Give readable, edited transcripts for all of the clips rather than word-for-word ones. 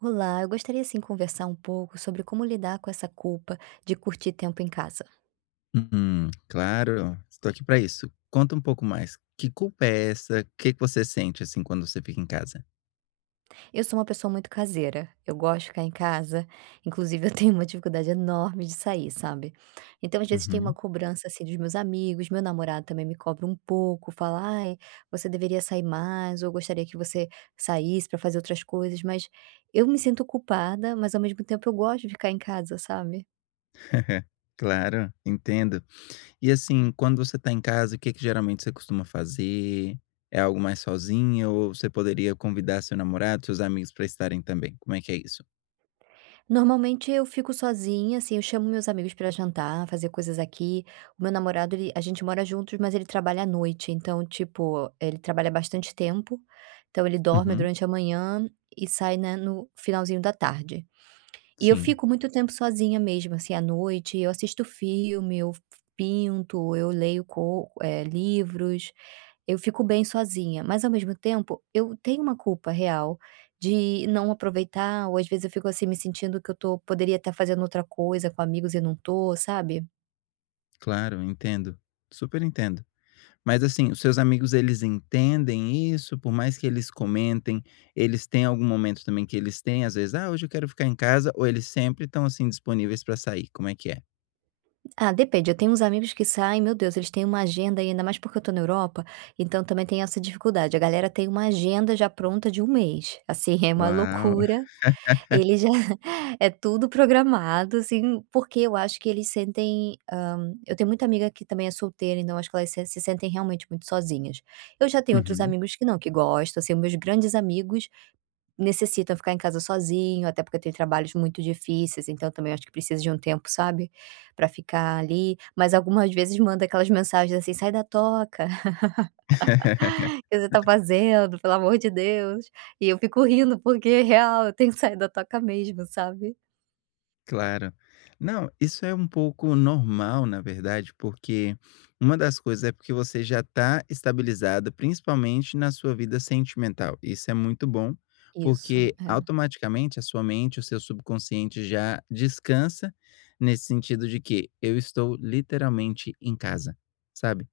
Olá, eu gostaria sim conversar um pouco sobre como lidar com essa culpa de curtir tempo em casa. Uhum, claro, estou aqui para isso. Conta um pouco mais, que culpa é essa? O que que você sente, assim, quando você fica em casa? Eu sou uma pessoa muito caseira, eu gosto de ficar em casa, inclusive eu tenho uma dificuldade enorme de sair, sabe? Então, às vezes, tem uma Uhum. cobrança assim dos meus amigos, meu namorado também me cobra um pouco, fala, ai, você deveria sair mais, ou eu gostaria que você saísse para fazer outras coisas, mas eu me sinto culpada, mas ao mesmo tempo eu gosto de ficar em casa, sabe? Claro, entendo. E, assim, quando você está em casa, o que que geralmente você costuma fazer? É algo mais sozinha ou você poderia convidar seu namorado, seus amigos para estarem também? Como é que é isso? Normalmente eu fico sozinha, assim, eu chamo meus amigos pra jantar, fazer coisas aqui. O meu namorado, ele a gente mora juntos, mas ele trabalha à noite, então, tipo, ele trabalha bastante tempo, então ele dorme Uhum, durante a manhã e sai, né, no finalzinho da tarde. E eu sim, fico muito tempo sozinha mesmo, assim, à noite, eu assisto filme, eu pinto, eu leio livros, eu fico bem sozinha, mas ao mesmo tempo eu tenho uma culpa real de não aproveitar ou às vezes eu fico, assim, me sentindo que eu tô poderia estar fazendo outra coisa com amigos e não tô, sabe. claro, entendo, super entendo. Mas assim, os seus amigos eles entendem isso? Por mais que eles comentem, eles têm algum momento também que eles têm, às vezes: "Ah, hoje eu quero ficar em casa", ou eles sempre estão, assim, disponíveis para sair? Como é que é? Ah, depende, eu tenho uns amigos que saem, meu Deus, eles têm uma agenda e ainda mais porque eu tô na Europa, então também tem essa dificuldade, a galera tem uma agenda já pronta de um mês, assim, é uma Uau! loucura, eles já é tudo programado, assim, porque eu acho que eles sentem, eu tenho muita amiga que também é solteira, então acho que elas se sentem realmente muito sozinhas. Eu já tenho outros Uhum. amigos que não, que gostam, assim, meus grandes amigos necessitam ficar em casa sozinho, até porque tem trabalhos muito difíceis, então também acho que precisa de um tempo, sabe, pra ficar ali, mas algumas vezes manda aquelas mensagens assim: "Sai da toca, o que você tá fazendo, pelo amor de Deus", e eu fico rindo, porque é real, eu tenho que sair da toca mesmo, sabe. Claro. Não, isso é um pouco normal, na verdade, porque uma das coisas é porque você já está estabilizada, principalmente na sua vida sentimental. Isso é muito bom, Isso, porque é, automaticamente a sua mente, o seu subconsciente já descansa nesse sentido de que eu estou literalmente em casa, sabe?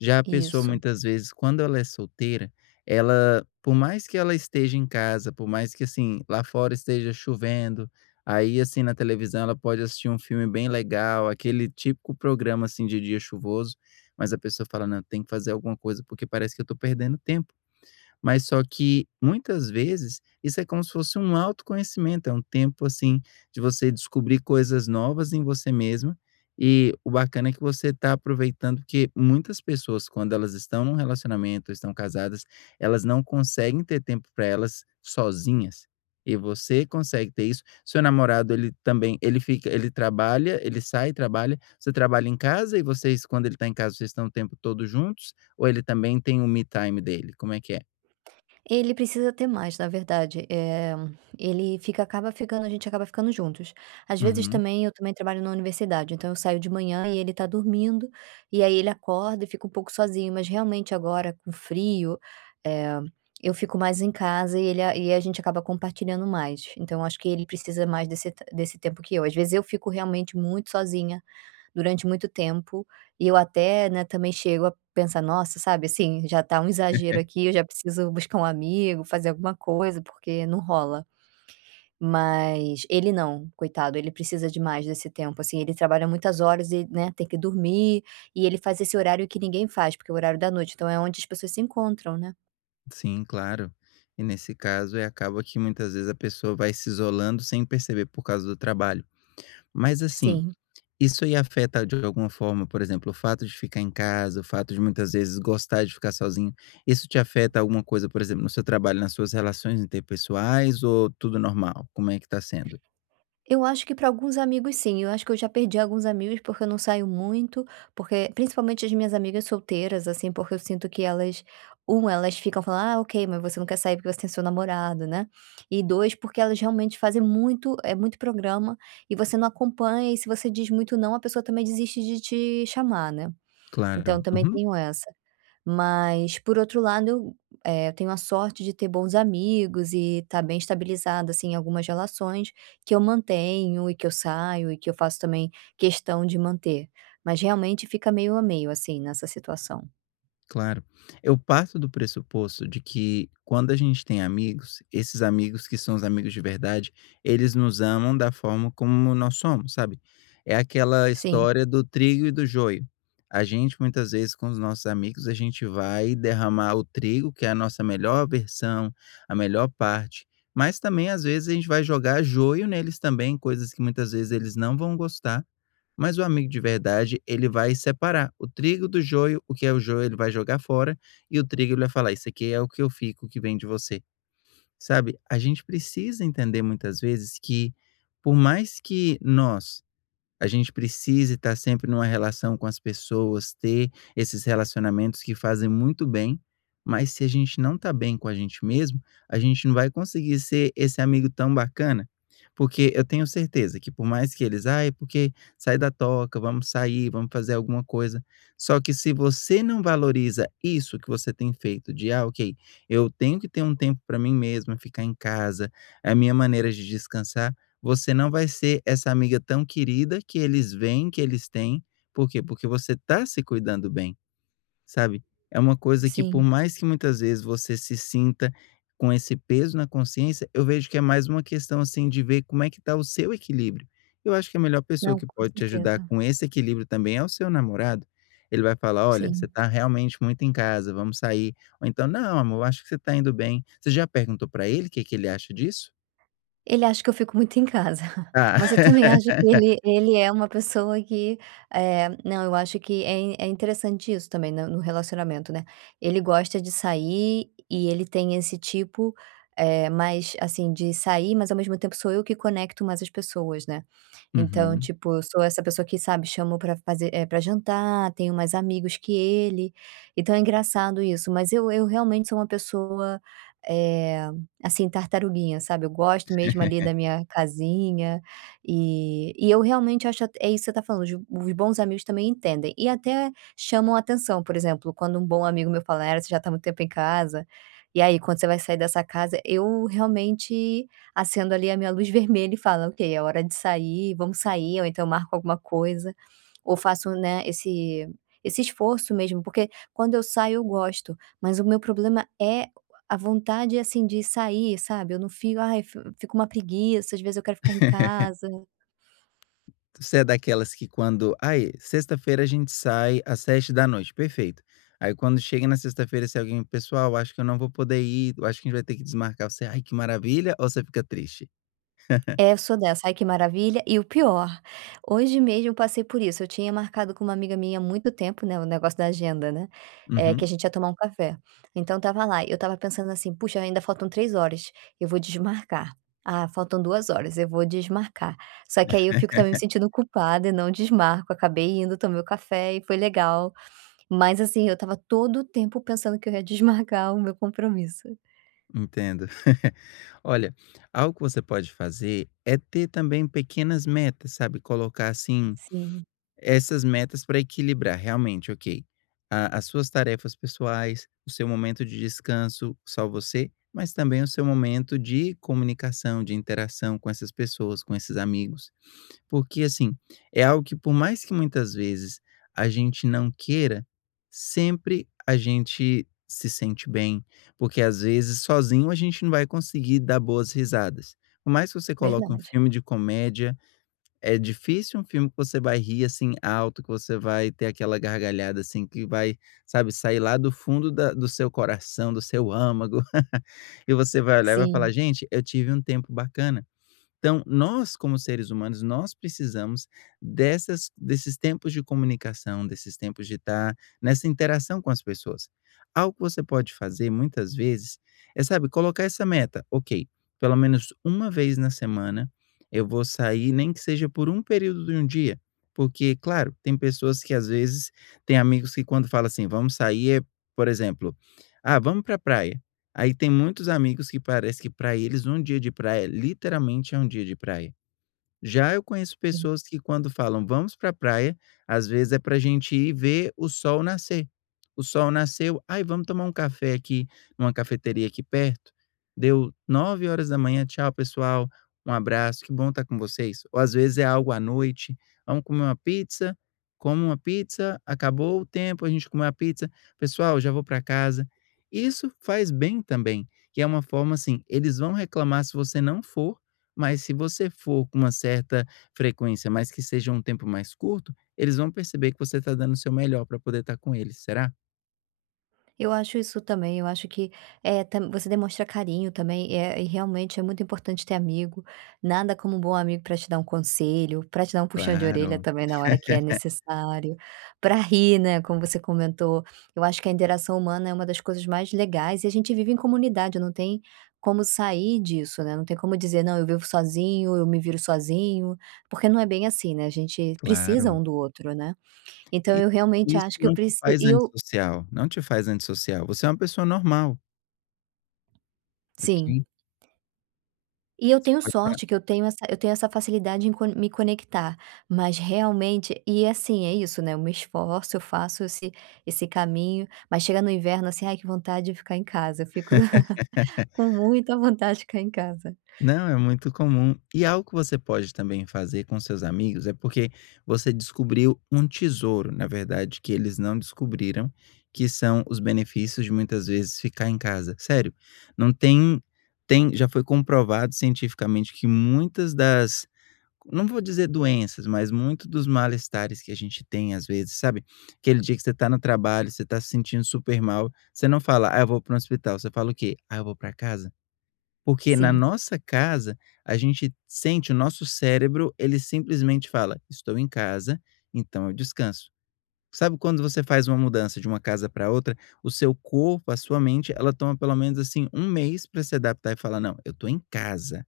Já a pessoa isso. muitas vezes quando ela é solteira, ela por mais que ela esteja em casa, por mais que, assim, lá fora esteja chovendo, aí, assim, na televisão ela pode assistir um filme bem legal, aquele típico programa, assim, de dia chuvoso, mas a pessoa fala: "Não, tem que fazer alguma coisa, porque parece que eu tô perdendo tempo". Mas só que, muitas vezes, isso é como se fosse um autoconhecimento, é um tempo, assim, de você descobrir coisas novas em você mesma, e o bacana é que você está aproveitando, porque muitas pessoas, quando elas estão num relacionamento, estão casadas, elas não conseguem ter tempo para elas sozinhas, e você consegue ter isso. Seu namorado, ele também ele fica ele trabalha, ele sai, trabalha, você trabalha em casa e vocês, quando ele está em casa, vocês estão o tempo todo juntos, ou ele também tem o me time dele? Como é que é? Ele precisa ter mais, na verdade, ele fica acaba ficando a gente acaba ficando juntos. Às vezes Uhum. também eu também trabalho na universidade, então eu saio de manhã e ele tá dormindo, e aí ele acorda e fica um pouco sozinho, mas realmente agora com frio, eh, eu fico mais em casa e a gente acaba compartilhando mais. Então acho que ele precisa mais desse tempo que eu. Às vezes eu fico realmente muito sozinha, durante muito tempo, e eu até, né, também chego a pensar: "Nossa", sabe, assim, já tá um exagero aqui, eu já preciso buscar um amigo, fazer alguma coisa, porque não rola. Mas ele não, coitado, ele precisa demais desse tempo, assim, ele trabalha muitas horas e, né, tem que dormir, e ele faz esse horário que ninguém faz, porque é o horário da noite, então é onde as pessoas se encontram, né. Sim, claro. E nesse caso, é acaba que muitas vezes a pessoa vai se isolando sem perceber por causa do trabalho. Mas assim, Sim. isso aí afeta de alguma forma, por exemplo, o fato de ficar em casa, o fato de muitas vezes gostar de ficar sozinho, isso te afeta alguma coisa, por exemplo, no seu trabalho, nas suas relações interpessoais ou tudo normal? Como é que tá sendo? Eu acho que para alguns amigos sim, eu acho que eu já perdi alguns amigos, porque eu não saio muito, porque principalmente as minhas amigas solteiras, assim, porque eu sinto que elas ficam falando: "Ah, ok, mas você não quer sair porque você tem seu namorado, né". E 2 porque elas realmente fazem muito programa, e você não acompanha, e se você diz muito não, a pessoa também desiste de te chamar, né. Claro. Então também Uhum. tenho essa. Mas, por outro lado, eu tenho a sorte de ter bons amigos e estar bem estabilizada, assim, em algumas relações que eu mantenho e que eu saio e que eu faço também questão de manter. Mas realmente fica meio a meio, assim, nessa situação. Claro. Eu parto do pressuposto de que quando a gente tem amigos, esses amigos que são os amigos de verdade, eles nos amam da forma como nós somos, sabe? É aquela Sim, história do trigo e do joio. A gente, muitas vezes, com os nossos amigos, a gente vai derramar o trigo, que é a nossa melhor versão, a melhor parte. Mas também, às vezes, a gente vai jogar joio neles também, coisas que muitas vezes eles não vão gostar, mas o amigo de verdade, ele vai separar o trigo do joio, o que é o joio ele vai jogar fora, e o trigo ele vai falar: "Isso aqui é o que eu fico, o que vem de você". Sabe, a gente precisa entender muitas vezes que, por mais que nós a gente precisa estar sempre numa relação com as pessoas, ter esses relacionamentos que fazem muito bem, mas se a gente não tá bem com a gente mesmo, a gente não vai conseguir ser esse amigo tão bacana, porque eu tenho certeza que por mais que eles, "Ai, porque sai da toca, vamos sair, vamos fazer alguma coisa", só que se você não valoriza isso que você tem feito de, "Ah, ok, eu tenho que ter um tempo para mim mesma, ficar em casa, é a minha maneira de descansar", você não vai ser essa amiga tão querida que eles veem que eles têm. Por quê? Porque você está se cuidando bem, sabe? É uma coisa que sim. por mais que muitas vezes você se sinta com esse peso na consciência, eu vejo que é mais uma questão assim de ver como é que está o seu equilíbrio. Eu acho que a melhor pessoa Não, que com pode te ajudar certeza. com esse equilíbrio também é o seu namorado. Ele vai falar: "Olha, você Sim. está realmente muito em casa, vamos sair". Ou então: "Não, amor, acho que você está indo bem". Você já perguntou para ele o que que ele acha disso? Ele acha que eu fico muito em casa, Ah. mas eu também acho que ele é uma pessoa que, não, eu acho que é in é interessante isso também no relacionamento, né. Ele gosta de sair e ele tem esse tipo, mais, assim, de sair, mas ao mesmo tempo sou eu que conecto mais as pessoas, né. Então, Uhum. tipo, eu sou essa pessoa que, sabe, chamo pra fazer pra jantar, tenho mais amigos que ele, então é engraçado isso, mas eu realmente sou uma pessoa, eh, assim, tartaruguinha, sabe, eu gosto mesmo ali da minha casinha, e eu realmente é isso que você tá falando, os bons amigos também entendem, e até chamam atenção, por exemplo, quando um bom amigo meu fala: "Ah, você já tá muito tempo em casa, e aí, quando você vai sair dessa casa?" Eu realmente acendo ali a minha luz vermelha e fala: "Ok, é hora de sair, vamos sair", ou então eu marco alguma coisa, ou faço, né, esse esforço mesmo, porque quando eu saio eu gosto, mas o meu problema é a vontade, assim, de sair, sabe, eu não fico: "Ai, fi fico uma preguiça", às vezes eu quero ficar em casa. Você é daquelas que quando "Ai, sexta-feira a gente sai às 7 da noite, perfeito". Aí quando chega na sexta-feira, se é alguém: "Pessoal, acho que eu não vou poder ir, eu acho que a gente vai ter que desmarcar". Você: "Ai, que maravilha", ou você fica triste? É, eu sou dessa. Ai, que maravilha. E o pior, hoje mesmo eu passei por isso. Eu tinha marcado com uma amiga minha há muito tempo, né, o negócio da agenda, né, é que a Uhum, gente ia tomar um café. Então tava lá, eu tava pensando assim: "Puxa, ainda faltam 3 horas, eu vou desmarcar. Ah, faltam 2 horas, eu vou desmarcar". Só que aí eu fico também me sentindo culpada e não desmarco. Acabei indo, tomei o café e foi legal. Mas, assim, eu tava todo o tempo pensando que eu ia desmarcar o meu compromisso. entendo. Olha, algo que você pode fazer é ter também pequenas metas, sabe, colocar assim. Sim, Essas metas para equilibrar realmente, ok, a as suas tarefas pessoais, o seu momento de descanso, só você, mas também o seu momento de comunicação, de interação com essas pessoas, com esses amigos. Porque, assim, é algo que por mais que muitas vezes a gente não queira, sempre a gente se sente bem, porque às vezes sozinho a gente não vai conseguir dar boas risadas. Por mais que você coloque um verdade. filme de comédia, é difícil um filme que você vai rir, assim, alto, que você vai ter aquela gargalhada, assim, que vai, sabe, sair lá do fundo da do seu coração, do seu âmago, e você vai olhar e vai falar: "Gente, eu tive um tempo bacana". Então, nós, como seres humanos, nós precisamos dessas desses tempos de comunicação, desses tempos de estar nessa interação com as pessoas. Algo que você pode fazer muitas vezes é, sabe, colocar essa meta: "Ok, pelo menos uma vez na semana eu vou sair, nem que seja por um período de um dia". Porque, claro, tem pessoas que às vezes têm amigos que quando fala assim: "Vamos sair", é, por exemplo: "Ah, vamos pra praia". Aí tem muitos amigos que parece que para eles um dia de praia, literalmente, é um dia de praia. Já eu conheço Sim. pessoas que quando falam: "Vamos para a praia", às vezes é pra gente ir ver o sol nascer. O sol nasceu, "Ai, vamos tomar um café aqui numa cafeteria aqui perto". Deu 9 horas da manhã. "Tchau pessoal, um abraço, que bom estar com vocês". Ou às vezes é algo à noite, "Vamos comer uma pizza", come uma pizza, acabou o tempo, a gente comeu a pizza, "Pessoal, já vou para casa". Isso faz bem também, que é uma forma assim, eles vão reclamar se você não for, mas se você for com uma certa frequência, mas que seja um tempo mais curto, eles vão perceber que você está dando o seu melhor para poder estar com eles, será? Eu acho isso também, eu acho que, eh, tam você demonstra carinho também, e realmente é muito importante ter amigo, nada como um bom amigo para te dar um conselho, para te dar um puxão de orelha Claro, também na hora que é necessário, para rir, né, como você comentou. Eu acho que a interação humana é uma das coisas mais legais e a gente vive em comunidade, não tem como sair disso, né, não tem como dizer: "Não, eu vivo sozinho, eu me viro sozinho", porque não é bem assim, né, a gente precisa claro. um do outro, né. Então E eu realmente isso acho que eu não te preciso. faz E eu antissocial, não te faz antissocial, você é uma pessoa normal. sim. Ok. E eu Você tenho pode. sorte que eu tenho essa facilidade em co me conectar, mas realmente e assim, é isso, né, eu me esforço, eu faço esse caminho, mas chega no inverno, assim, ai que vontade de ficar em casa, eu fico com muita vontade de ficar em casa. Não, é muito comum. E algo que você pode também fazer com seus amigos é porque você descobriu um tesouro, na verdade, que eles não descobriram, que são os benefícios de muitas vezes ficar em casa. Sério, não tem, tem, já foi comprovado cientificamente que muitas das, não vou dizer doenças, mas muito dos malestares que a gente tem às vezes, sabe? Aquele dia que você tá no trabalho, você tá se sentindo super mal, você não fala, ah, eu vou para um hospital, você fala o quê? Ah, eu vou para casa. Porque na Sim. nossa casa, a gente sente o nosso cérebro, ele simplesmente fala: "Estou em casa, então eu descanso". Sabe quando você faz uma mudança de uma casa para outra, o seu corpo, a sua mente, ela toma pelo menos, assim, um mês para se adaptar e falar: "Não, eu estou em casa".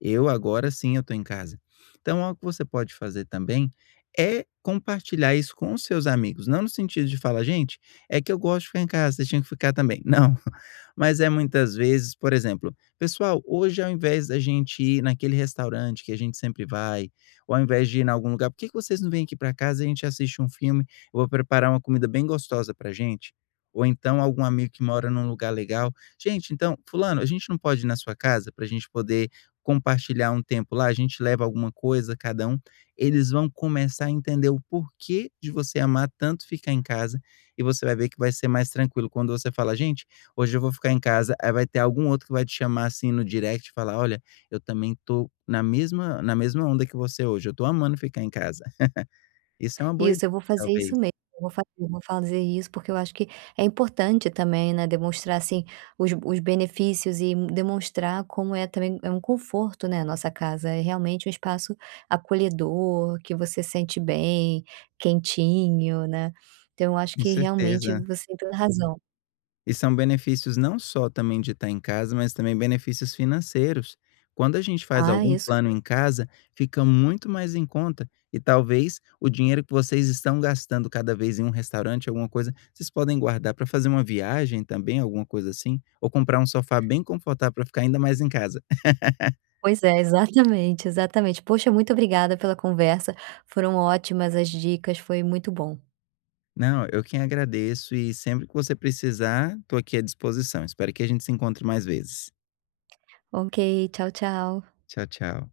Eu agora sim eu estou em casa. Então algo que você pode fazer também é compartilhar isso com os seus amigos, não no sentido de falar: "Gente, é que eu gosto de ficar em casa, vocês tinham que ficar também". Não, mas é muitas vezes, por exemplo: "Pessoal, hoje ao invés da gente ir naquele restaurante que a gente sempre vai, ou ao invés de ir em algum lugar, por que que vocês não vêm aqui para casa e a gente assiste um filme? Eu vou preparar uma comida bem gostosa para gente". Ou então algum amigo que mora num lugar legal: "Gente, então fulano, a gente não pode ir na sua casa para a gente poder compartilhar um tempo lá, a gente leva alguma coisa cada um, eles vão começar a entender o porquê de você amar tanto ficar em casa e você vai ver que vai ser mais tranquilo. Quando você fala: "Gente, hoje eu vou ficar em casa", aí vai ter algum outro que vai te chamar, assim, no direct e falar: "Olha, eu também tô na mesma onda que você hoje, eu tô amando ficar em casa". Isso é uma boa ideia, Isso, eu vou fazer talvez. isso mesmo, eu vou fazer isso, porque eu acho que é importante também, né, demonstrar, assim, os benefícios e demonstrar como é também é um conforto, né, a nossa casa, é realmente um espaço acolhedor, que você se sente bem, quentinho, né. Então eu acho Com que realmente certeza. você tem toda razão. E são benefícios não só também de estar em casa, mas também benefícios financeiros. Quando a gente faz Ah, algum isso plano em casa, fica muito mais em conta e talvez o dinheiro que vocês estão gastando cada vez em um restaurante, alguma coisa, vocês podem guardar para fazer uma viagem também, alguma coisa assim, ou comprar um sofá bem confortável para ficar ainda mais em casa. pois é, exatamente, exatamente. Poxa, muito obrigada pela conversa, foram ótimas as dicas, foi muito bom. Não, eu quem agradeço e sempre que você precisar, estou aqui à disposição. Espero que a gente se encontre mais vezes. Ok, tchau, tchau. Tchau, tchau.